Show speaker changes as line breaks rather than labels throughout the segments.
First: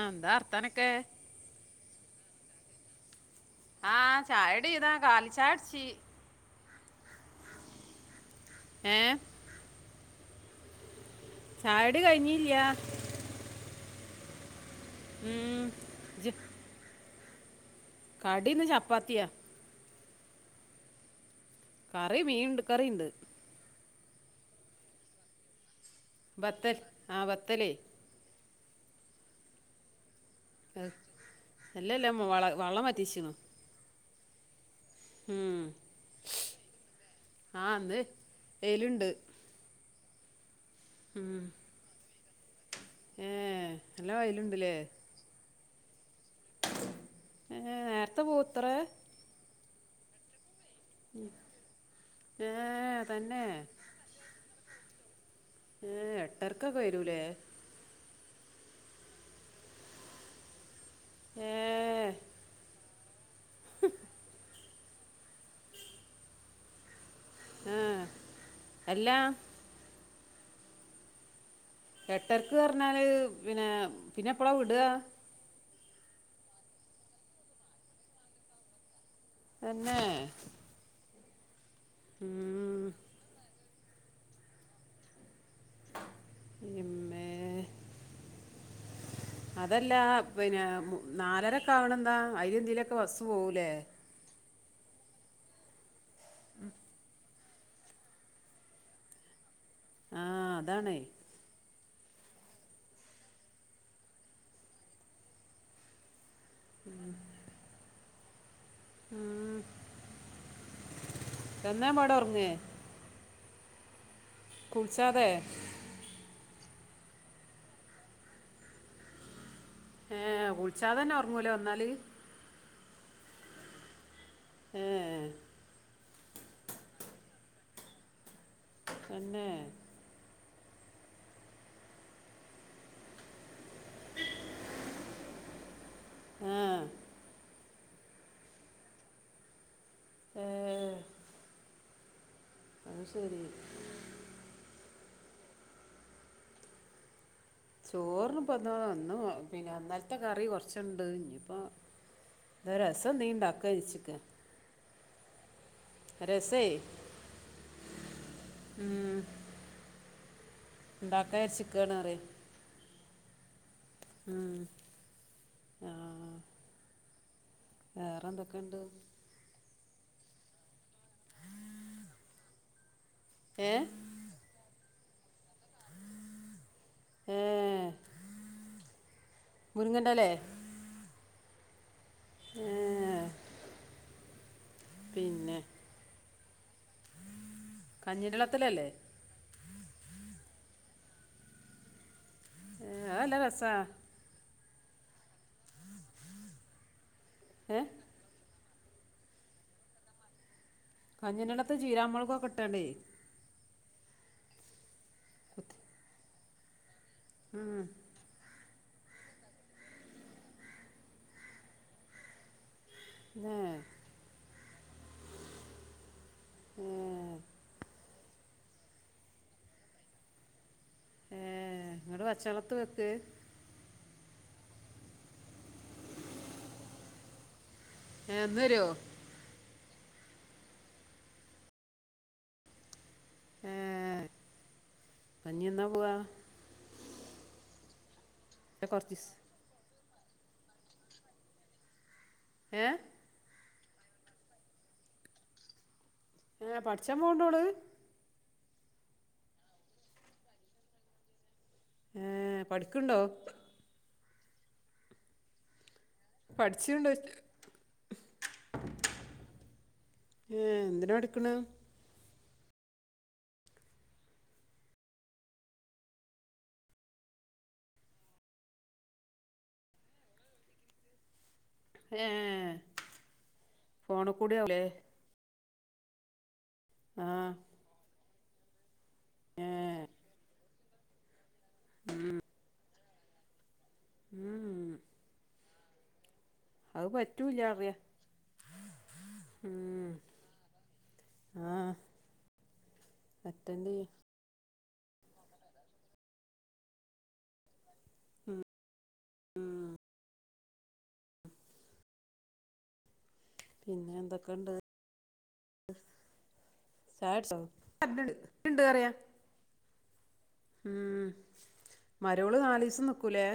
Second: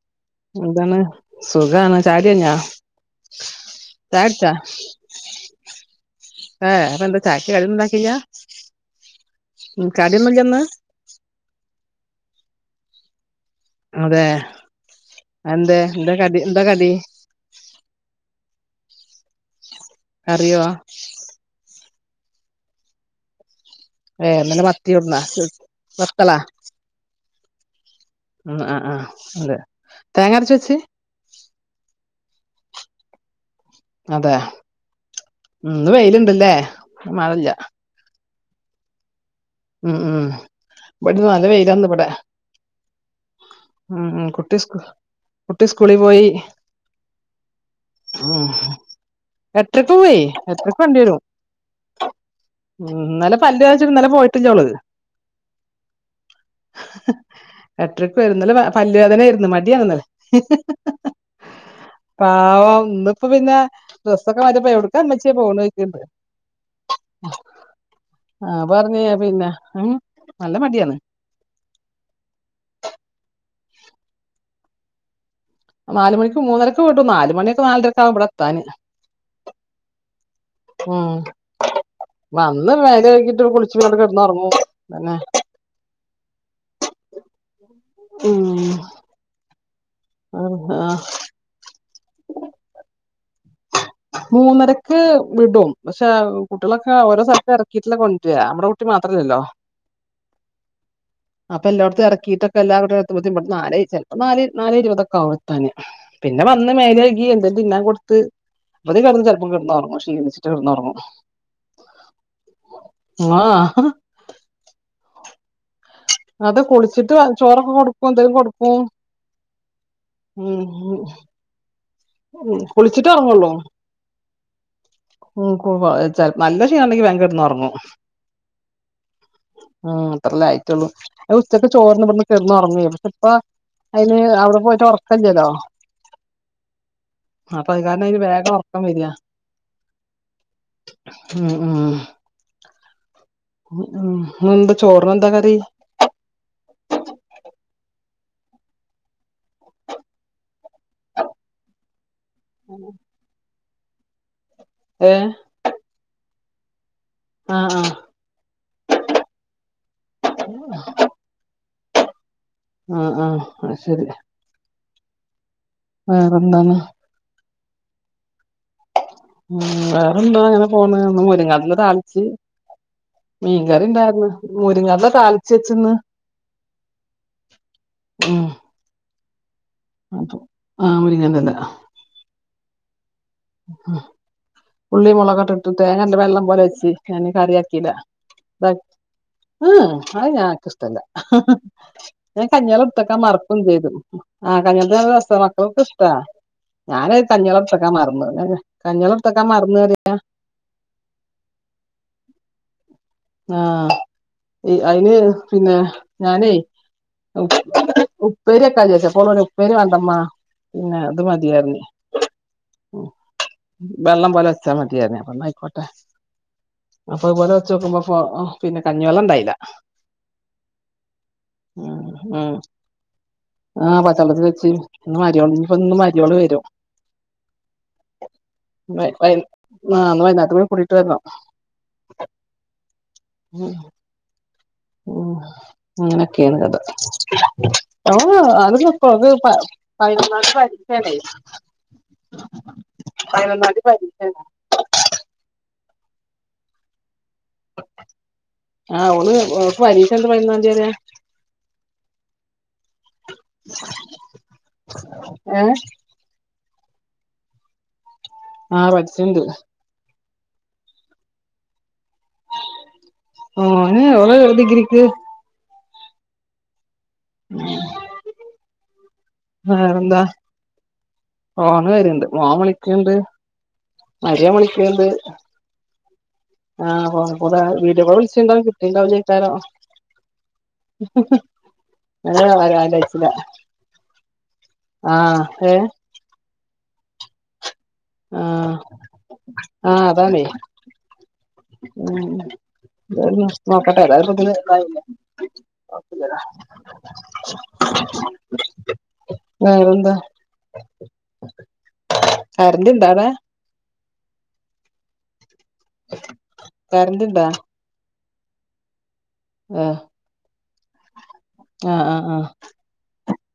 ആ, എന്താ അർത്താനൊക്കെ
എന്താണ് സുഖാണ് ചായ കുടി കഴിഞ്ഞോ
ആഹ് ചായടി ഇതാ കാലി ചായട്ച്ച്
ഏ് അപ്പൊ എന്താ ചായക്ക് കടിയൊന്നുണ്ടാക്കില്ല.
ഏ
കടിയൊന്നുല്ലന്ന്
ചായടി കഴിഞ്ഞില്ലാ
അതെ
ഉം,
എന്താ എന്താ
ഇജ്ജ്,
കടി എന്താ കടി
കടി ഇന്ന് ചപ്പാത്തിയാ
കറിയോ
കറി മീൻണ്ട് കറിണ്ട്
വേ ഇന്ന് ന്ന് മത്തിയൊട്ന്നോ
ബത്തൽ ആ ബത്തലെയ്
ഉം അഹ് ആഹ് അതെ തേങ്ങരച്ച
അല്ലല്ല മൊള വള്ളം മാറ്റേശുന്നു
അതെ ഉം ഇന്ന് വെയില്ണ്ട് ല്ലേ മഴല്ല
ആ അന്ന് വെയിലുണ്ട്
ഉം ഉം ഇവിടെ നല്ല വെയിലാരുന്നു ഇവിടെ
ഏ്
ഉം
നല്ല
ഉം കുട്ടി
വെയിലുണ്ടല്ലെ
സ്കൂ കുട്ടി സ്കൂളിൽ പോയി
ഏ നേരത്തെ
ആഹ്
പോത്രേ
എട്ടരയ്ക്ക് പോയി എട്ടരയ്ക്ക് വണ്ടി വരും
ഏ
ന്നലെ
തന്നെ
പല്ല് ഇന്നല പോയിട്ടില്ല അവള്
ഏഹ് എട്ടരക്കൊക്കെ വരൂല്ലേ
എടയ്ക്ക് വരുന്നല് ഇന്നലെ പല്ല് വേദനായിരുന്നു മടിയാരുന്ന്‌
ഏഹ്
പാവ ഇന്നിപ്പൊ പിന്ന ഡ്രസ്സൊക്കെ മാറ്റിപ്പ എവി ടെക്കാമ്മച്ചി പോണ ചോദിക്കുന്നുണ്ട്
ആ
ഞാൻ പറഞ്ഞ്
അല്ല
ഉ ഏഹ് നല്ല മടിയാണ്
എട്ടരക്ക് പറഞ്ഞാല് പിന്നെ പിന്നെ എപ്പളാ വിടുക
നാല് മണിക്ക് മൂന്നരക്ക് വിടും നാല് മണി നാലരക്ക ആവും ഇവ്ടെ എത്താന്
തന്നെ
ഉം വന്ന്
ഉം
മേല് കഴുകീട്ട് കുളിച്ച് കെ ടന്ന് ഉറങ്ങും പിന്നെ
എമ്മേ
ഉം
അതല്ല പിന്നെ നാലരക്കെ ആവണെന്താ അതിന് തിലൊക്കെ ബസ്സ് പോകൂലെ
മൂന്നരക്ക് വിടും പക്ഷേ കുട്ടികളൊക്കെ ഓരോ സ്ഥലത്ത് എറ ക്കീട്ടല്ലേ കൊണ്ട് വരാ നമ്മടെ കുട്ടി മാത്രല്ലല്ലോ
ആഹ് അതാണെ
അപ്പൊ എല്ലാടത്തും എറക്കിയിട്ടക്ക എല്ലാവടെ ബുദ്ധിമുട്ട നേ ചെലപ്പൊ നാ നാല് ഇരുപതൊക്കെ ആവും എ ത്താന് പിന്നെ വന്ന് മേലഴ്കി എന്തേലും തി ന്നാൻ കൊടുത്ത് അതി കെടന്ന് ചെലപ്പോം കെടന്നുറങ്ങും ക്ഷീണിച്ചിട്ട് കെടന്നുറങ്ങും
തിന്നേം പാട ഉറങ്ങേ
ഓഹ്
കുളിച്ചാതെ
അതെ കുളിച്ചിട്ട് ചോറൊക്കെ കൊടുക്കും എന്തെങ്കിലും കൊടുക്കും
ഏഹ് കുളിച്ചാതെ തന്നെ ഉറങ്ങുവ ല്ലേ വന്നാല്
ഉ കുളിച്ചിട്ടെ ഉറങ്ങുള്ളൂ
ഏഹ്
ചെൽ നല്ല ക്ഷീണണ്ടെങ്കിൽ വേഗം കെടന്ന്റങ്ങും
തന്നെ
ആഹ് അത്രല്ലേ ആയിട്ടുള്ളൂ ഉച്ചക്ക് ചോറിന്ന്‌ ഇവിടവന്ന് കെടന്നുറങ്ങും പക്ഷെ ഇപ്പ അതിന് അവിടെ പോയിട്ട് ഒറക്കം ഇല്ലല്ലൊ
ആഹ്
അപ്പൊ അത് കാരണം അതിന് വേഗം ഒറക്കം വരികാ
ഏഹ്
ഉം ഉം
അത് ശരി
ഉ എന്താ ചോറിന് എന്താ കറി
ചോറിന്പ്പന്താ ഒന്നും പിന്നെ ഇ ന്നലത്തെ കറി കൊറച്ചുണ്ട് ഇനിയിപ്പൊ രസം ന്തെങ്കിലുംണ്ടാക്ക ഉച്ചക്ക്
ഏഹ്
രസേ
ആഹ് ആ
ഊം. ണ്ടാക്കാര്ച്ചിക്കാണ്റയ
ആഹ് ആഹ് ആ ശരി
ആഹ്
വേറെന്താണ്?
വേറെന്തൊക്കെണ്ട്?
ഉം വേറെന്താ അങ്ങനെ പോണ് ഒന്ന് മുരിങ്ങന്റിലെ താളിച്ച്
ഏ
മീൻകറി ണ്ടാരുന്നു. മുരിങ്ങല താളിച്ച് വെച്ചിന്ന്
ഏഹ്
ഉം
മുരിങ്ങന്റലെ?
അപ്പൊ ആ മുരിങ്ങന്റെല
ഏ ഹ്‌
അഹ് ഉള്ളി മൊളകട്ട്ട്ട് തേങ്ങന്റെ വെള്ളം പോലെ വെച്ച് ഞാന് കറി ആക്കീല്ല
കഞ്ഞിൻ്റെ
[unintelligible]
വെള്ളത്തിലല്ലേ
ഉം ഉ അത് ഞാക്ക്ഷ്ടല്ല ഞാൻ കഞ്ഞി വെള്ളം
ഏ
ട്തക്കാൻ
അത് നല്ല
മറക്കും
രസാ
ചെയ്തു. ആഹ് [unintelligible] മക്കക്കു ഷ്ടാ ഞാന് കഞ്ഞി
ഏ
വെള്ളട്ത്തക്കാ മറന്നു. അതെ കഞ്ഞി വെള്ളെടുത്തെക്കാൻ മറന്നോയത് ന്നാ
കഞ്ഞിന്റള്ളത്ത് ചീരാമുളകൊക്കെട്ടേണ്ടേ
ആഹ് ഇ അയിന് പിന്ന
കുത്തി
ഞാനേ [inaudible] ഉപ്പേരി വെക്കാൻ ചോയ്ച്ചപ്പൊ [unintelligible] ഉപ്പേരി വേണ്ടമ്മ പിന്നെ ത് മതി അർഞ്ഞ്
ഏ
വെള്ളം പോലെ വെച്ചാ മതി അർഞ്ഞ് അപ്പ ന്നായ്ക്കോട്ടെ
ഏ
പ്പഉ പോലെ വെച്ചോക്കുമ്പോ പ്പൊ പിന്നെ കഞ്ഞിവെള്ള ണ്ടായില്ല
ഏഹ് വെറും പച്ചളളത്ത് വെക്ക്
ആഹ് പച്ചള്ളത്തില് വെച്ച് ന്ന് മരിയോള് ന്ന് പ്പം ന്ന് മരിയോള് വരും
ഏ എന്ന് വരുമോ
വൈ വൈ ആഹ് ന്ന് വൈന്നാരത്ത് കൂട്ടീട്ട് വരണം ഉം
ഏ
ഉം
കഞ്ഞി എന്നാ പോവാ
അങ്ങനൊക്കെയാണ് കഥ.
ഏ, കുറച്ച് ദിവസം
[unintelligible] പയിനൊന്നാം തി പരീക്ഷാണേ
ഏഹ്
പയിനൊന്നാം തി പരീക്ഷാണ്.
ഏഹ് പഠിച്ചാം പോണ് ണ്ടോള്?
ആഹ് ഓള് ഓക്ക് പരീക്ഷ ണ്ട് പയിനൊന്നാം തിയതി വരെ
ഏഹ് പഠിക്ക്ണ്ടോ?
ഏഹ്?
പഠിച്ച്ണ്ട്
ആഹ് പഠിച്ച്ണ്ട്.
ഏഹ് എന്തിനാ പഠിക്കണ?
ഓന് ഓള് ഡിഗ്രിക്ക്. [inaudible] വേറെന്താ? ഫോണ് വര്ണ്ട്
ഏ
മോൻ വിളിക്ക്ണ്ട്
ഫോണ്
മരോം
കൂടി ആവൂലേ
വിളിക്ക്ണ്ട് ആഹ്
ആ
[unintelligible] വീഡിയോ കാൾ വിളിച്ചണ്ടാവും കിട്ടിണ്ടാവില്ലിക്കാരോ
ഏ
ഞങ്ങള [unintelligible] യ്ചില
ഊം
ആഹ് കെ
അഹ് പറ്റൂല്ല അറിയ
ആഹ
ഉം
ആതാണ്
ആ
[unintelligible]
അറ്റൻഡ്
നോക്കട്ടെ
ചെയ്യ
ഏതായാലും ഇതിന് ഇതായില്ലേ വേറെ എന്താ അ
ഉം
കരണ്ട് ണ്ടാ അവിടെ
പിന്നെ എന്തൊക്കെണ്ട്
കരന്റ് ഇണ്ടാ
ചായട്ചോ [unintelligible] ണ്ട്‌പാറിയ
ഹെ
മം
ആഹ്
മരുമോള് നല് ദിവസം നിക്കൂലേ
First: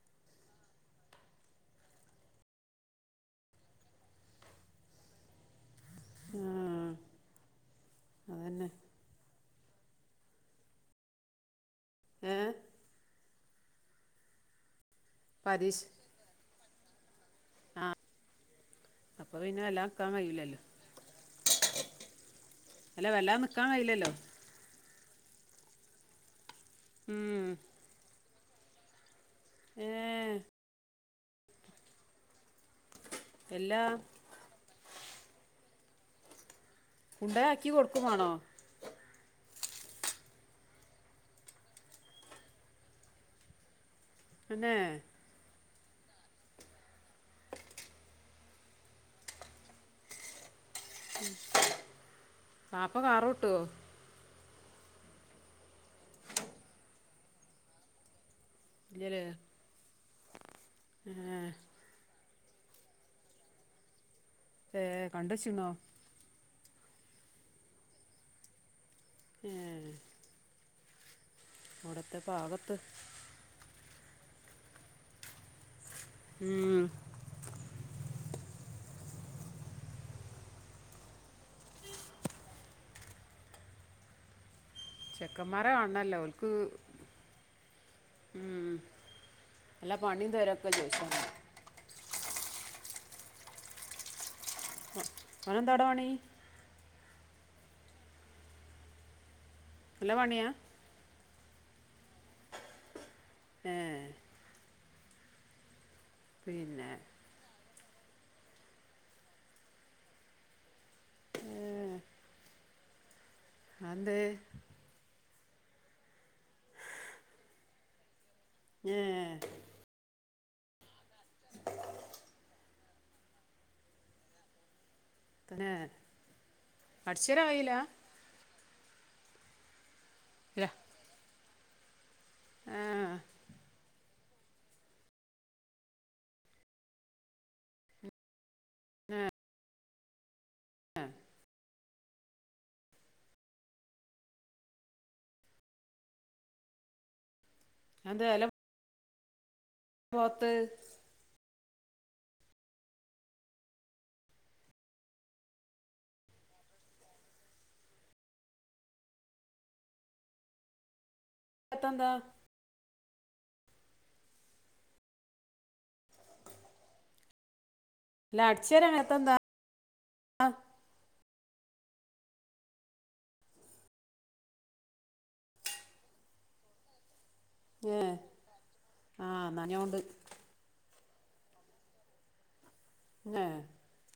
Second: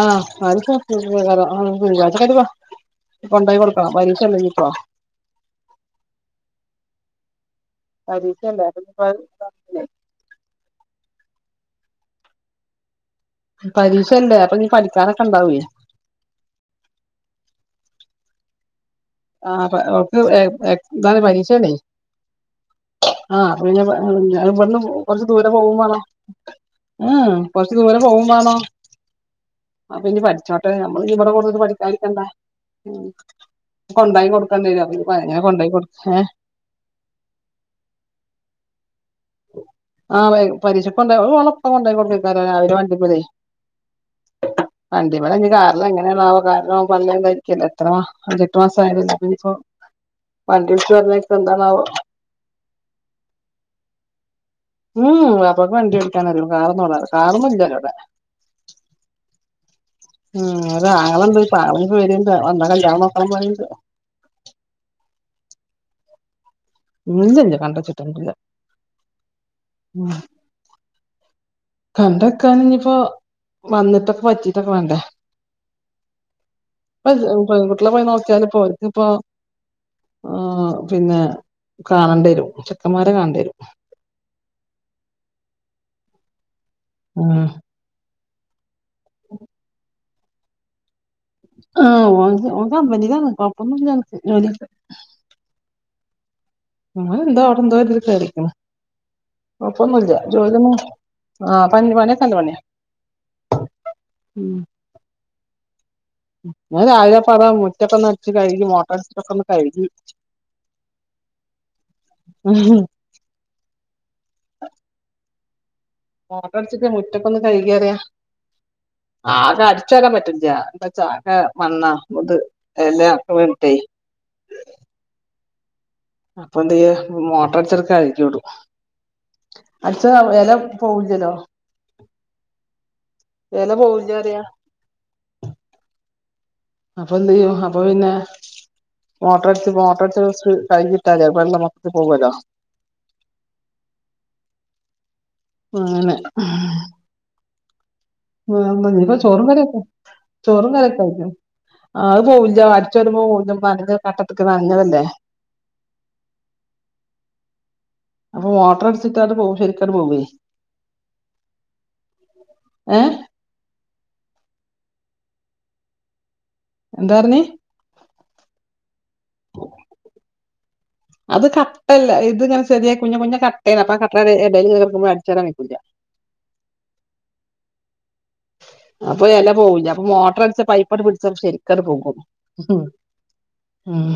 ആ [unintelligible] ഇനി കൊണ്ടായികൊടുക്കണം പരീക്ഷല്ലേ ഇന്നിപ്പോ
ആഹ്
പരീക്ഷല്ല അത്പ്പ [unintelligible]
ഏ
പരീക്ഷല്ലേ അപ്പൊ ഇന്നി പഠിക്കാനൊക്കെ ഉണ്ടാവേ
പരീക്ഷ ആഹ
ആ പ ഓൾക്ക് ഹെ ഹെ ഇതാണ് പരീക്ഷന്ന്
അല്ല വല്ലാ
ആഹ അപ്പ
നിക്കാൻ കഴിയില്ലല്ലോ
പിന്നെവിടെല്ല ഇവിടുന്ന് കൊറച്ച് ദൂരെ പോകുവും വാണം ഹ് ഹ്
ഉം
കുറച്ച് ദൂരെ പോവും വണം
ഏ
അപ്പന്നി പഠിചോട്ടേ പ്പ നമ്മൾ ഇവിടെ കൊടുന്നിട്ട് പഠിക്കാതിരിക്കണ്ട
എല്ലാ
കൊണ്ടായി കൊടുക്കണ്ടരും അപ്പന്നി അദന്നെ കൊണ്ടാക്കി കൊടു ഹെ
കോണ്ടയി ആക്കി കൊടുക്കും വാണോ
ആ് വെ പരീക്ഷിക്കണ്ടായി അഹ് ഓളെപ്പ കൊണ്ടാക്കി കൊടുക്കയിക്കാരും രാവിലെ വണ്ടിമല്
പിന്നെ
അതെ ഇവിടെ ന്നി കാരണം എങ്ങനെയാവോ കാരണം പളേണ്ടായിരിക്കല്ല എത്ര അൻഎട്ട് മാസഅയതല്ലേ അപ്പോന്നിപ്പോ വണ്ടി വിളിച്ചു പറഞ്ഞൊക്കെ എന്താണാവോ
വാപ്പ കാറ് ഓട്ടേ
ഉംഹ് വാപ്പക്ക് വണ്ടി ഓടിക്കാനരിള്ളൂ കാറൊന്നും, ഓടാൻനറി കാറന്നും ഇല്ല ഓലോടെ
ഇല്ലല്ലേ
ഉം ഒരാങ്ങണ്ട്‌ ഒരു പാവൻ ഇപ്പ വരുണ്ട് വന്ന കല്യാണം നോക്കണം പരിണ്ട്
ഏ കണ്ട്‌ വെച്ചിന്നോ
ഇല്ല ഇല്ല കണ്ട് വെച്ചട്ടൊന്നുല്ല
ഹെ
കന്ക്കാൻ
പാകത്ത്
ഇനിയിപ്പോ വന്നിട്ടൊക്കെ പറ്റീട്ടൊക്കെ വണ്ടേ
ഉം
പ്പ പെൺ കുട്ടിളെ പോയി നോക്കിയാൽ ഇപ്പോ ഒൽക്ക് ഇപ്പോ ആ പിന്നെ കാണേണ്ടി വരും ചെക്കന്മാരെ കാണേണ്ടി വരും
ചെക്കന്മാര കാണണല്ലോ ഒൽക്ക്
ഉം
ഉം പ്പ പണി തരൊക്കെ ചോയ്ചറിം
ആഹ് ഓന്ക് ഓൻ കമ്പനിയില നിക്ക്ന്ന് കൊഴപ്പന്നുല്ല ഓന്ക് ജോലിക്കെ
ഓനെന്താടാ അവിടെ പണി
ഓനൊന്തോ അവിടെ എന്തോ ഒരിതില് കേറീക്കുണു
നല്ല
കൊഴപ്പൊന്നുല്ല
പണിയാ
ജോലിയൊന്നും ആഹ് പ്പ ങ്ങനെ പണിയൊക്കെ നല്ല പണിയാ
ഏഹ്
ഉം ഞാൻ
പിന്നെ
രാവിലെ ഇപ്പാടെ മുറ്റൊക്കെ ഒന്ന് അട്ച്ച് കഴുകി മോട്ടറടിച്ചിട്ടൊക്കെ ഒന്ന് കഴ്കി. ങ് ഹ്
ആന്തേ?
മോട്ടറടിച്ചിട്ട് മുറ്റൊക്കെ ഒന്ന് കഴികിറിയ
ഏ
ആകെ അട് ച്ചെരാൻ പറ്റ്ണ്ല്ല ന്താച്ചാകെ മണ്ണാ ഇത് എല വീണിട്ടേ
തന്നേ
അപ്പ എന്ത ചെയ്യാ മോട്ടോറടിച്ചാണ്ട് കഴുകി വിടും പക്ഷേ വെല
ഇല്ല
പോവില്ലല്ലോ
ആ
വെല പോവുല്ലാറിയാ അപ്പ എന്ത് ചെയ്യും അപ്പ പിന്നെ മോട്ടാറടിച്ച് മോട്ടറടിച്ച് സ് കഴിഞ്ഞിട്ടാ മതി അപ്പ ആടെള്ളെ മൊത്തത്തി പോവല്ലോ അങ്ങനെ
ആന്തേ എല
ആഹ് ഇണ്ട് ഇഞ്ഞിപ്പോ ചോറും കറിയൊക്കെ ചോറും കറിയൊക്കെ ആയിക്ക്ണ് ആഹ് അത് പോവുല്ല അടിച്ച് വാരുമ്പോ കൂടുതലും പ്പലത് കട്ടെത്ത്ക്ക്ണെ അങ്ങനെല്ലേ അപ്പൊ മൊട്ടറടിച്ചിട്ടാൽ അത് പോവും ശെരിക്കാണ്ട് പോവേ
പത്തെന്താ?
ഏഹ്?
[inaudible]
എന്താ പറഞ്ഞെ?
എല്ലാ അടിച്ച് വെരാൻ നേരത്ത് എന്താ ആഹ്
അത് കട്ടല്ല ഇത് ഇങ്ങനെ ചെറിയ കുഞ്ഞ കുഞ്ഞ കട്ടേണ്. അപ്പൊ കട്ടടെ എടെല് ഇങ്ങനെ നിക്കുമ്പോ അടിച്ച് വെരാൻ വെയ്ക്കൂലാ.
ഏഹ്
അപ്പൊ എല പോവൂല്ല അപ്പൊ മോട്ടർ അടിച്ചാ പൈപ്പാണ്ട് പിടിച്ചാ ശെരിക്കങ്ങട്ട് പോകും.
പിന്നെ
ഉം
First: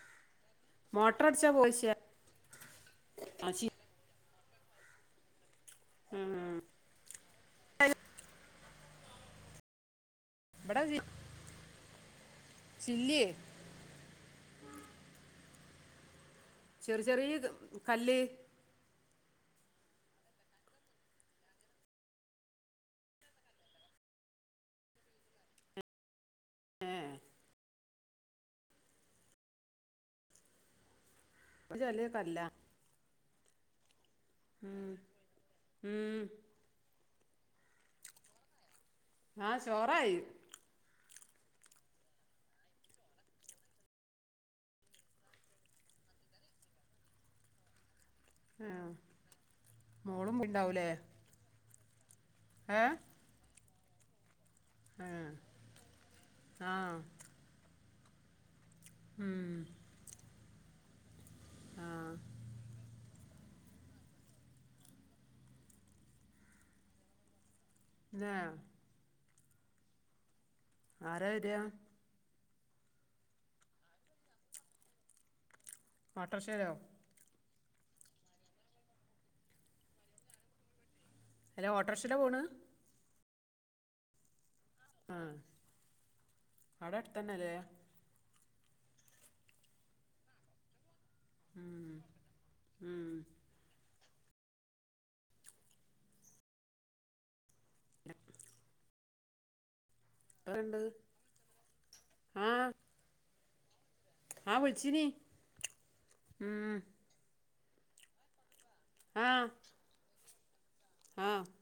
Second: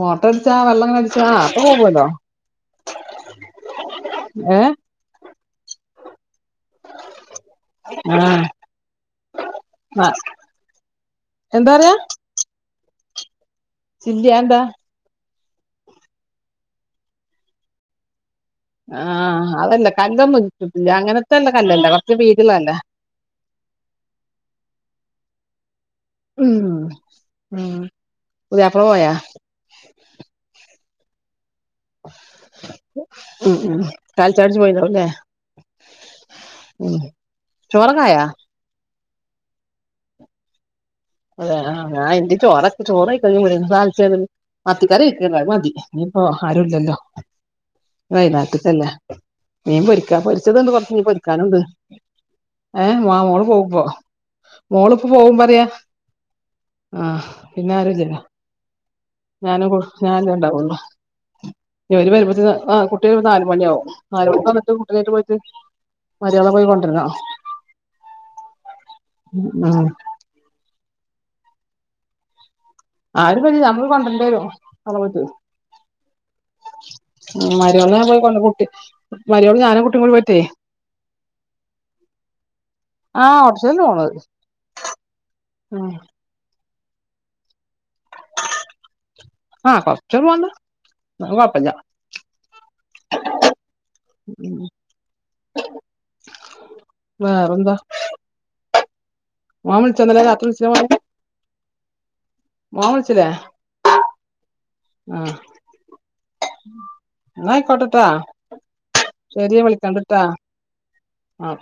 മോട്ടറടിച്ചാ വെള്ളെങ്ങ്
മോട്ടർ
അടിച്ചാ ആപ്പ
പോയിച്ചാ
പോകുവല്ലോ
ആ ശരി
ഏഹ്
ഉം ഉം
ആഹ് ആഹ്
ഇബടെ ചിൽ ചില്ലിയേ.
ചില്ലിയായെന്താ?
ചെറു ചെറീ കല്ല്
ആഹ് ആ കല്ലൊ കല്ലമ്മക്ക് കിട്ടില്ല അങ്ങനെത്തെല്ല കല്ലല്ല കൊറെച്ച് വീതിയുള്ള കല്ലാ. ഉം
ഏ
ഉം പുതിയാപ്പിള പോയാ?
ഇത് ചെലിയക്കല്ലാ.
ഉം ഉം കാലി ചായ കുടിച്ച്
ഉം
പോയതാവുലേ
ഉം
ഉം ചോറൊക്കെയായോ?
ആഹ് ചോറായി.
അതെ ആഹ് ഞാൻ ഇന്റിം ചോറെ ചോറ് ആയിക്ക്ണ് ഇഞ്ഞി മുരിങ്ങ തളിച്ചാണ് മത്തിക്കറി ഇക്കൊണ്ട്. അത് മതി. ഇനിപ്പോ ആരുല്ലല്ലോ.
ആ
വയനാട്ട്ക്കല്ലേ. മീൻ പൊരിക്കാ.
മോളും
പൊരിച്ചതൊണ്ട്.
ഉണ്ടാവൂലേ
കൊറെച്ച് മീൻ പൊരിക്കാനൊണ്ട്.
ഏ
ഏഹ് മാ മോള് പോഉമ്പോ. മോളിപ്പോ
ആ
പോകു പറയാ.
ആ
ആഹ് പിന്നെയാരോ ചെല്ലാ.
ഉം
ഞാനും കു ഞാനല്ലേ ണ്ടാവുള്ളോ
ആ
ഇവര് വരുമ്പോത്തിന് ആഹ് കൊ കുട്ടിള് വെരുമ്പം നാല് മണിയാവും. നാല് മണി വന്നിട്ട് കുട്ടിലേട്ട് പോയിട്ട്. മര്യാദ പ പോയി കൊണ്ടുവെരണം.
ന്നേ
ആഹ്
ആരാ വെരാ
ആരും വരൂല ഞമ്മള് കൊണ്ടർണ്ടെരും അടെ പോയിട്ട്
ഓട്ടർഷേലൊ
ഉം മരോളാ പോയി കൊണ്ടർല് കൂട്ട്യെ മരോളും ഞാനും കുട്ടിം കൂടി പോയിറ്റെയ്
ഹലോ ഓട്ടർഷേലാ പോണ്
ആഹ് ഓട്ടർഷേലെന്നാ പോണത്
ആഹ് അടെ അട്ത്തന്നെ ലേ
ആഹ് കൊർച് പോവാണ്ട് അത് കൊഴപ്പല്യ
ഉം ഉം
വേറെന്താ
[inaudible]
മോൻ വിൾച്ചൊ ഇന്നലെ രാത്രി
ഇപ്പ
വിൾച്ചിലെ
ഉണ്ട്
മോന് മോൻ വിൾച്ചിലെ
ആഹ് വിൾച്ചീനി ഉം
എന്നയിക്കോട്ടട്ടൊ
ആ
ശെരി ഞാൻ വിളിക്കണ്ട്ട്ടാ
ആ
ആഹ്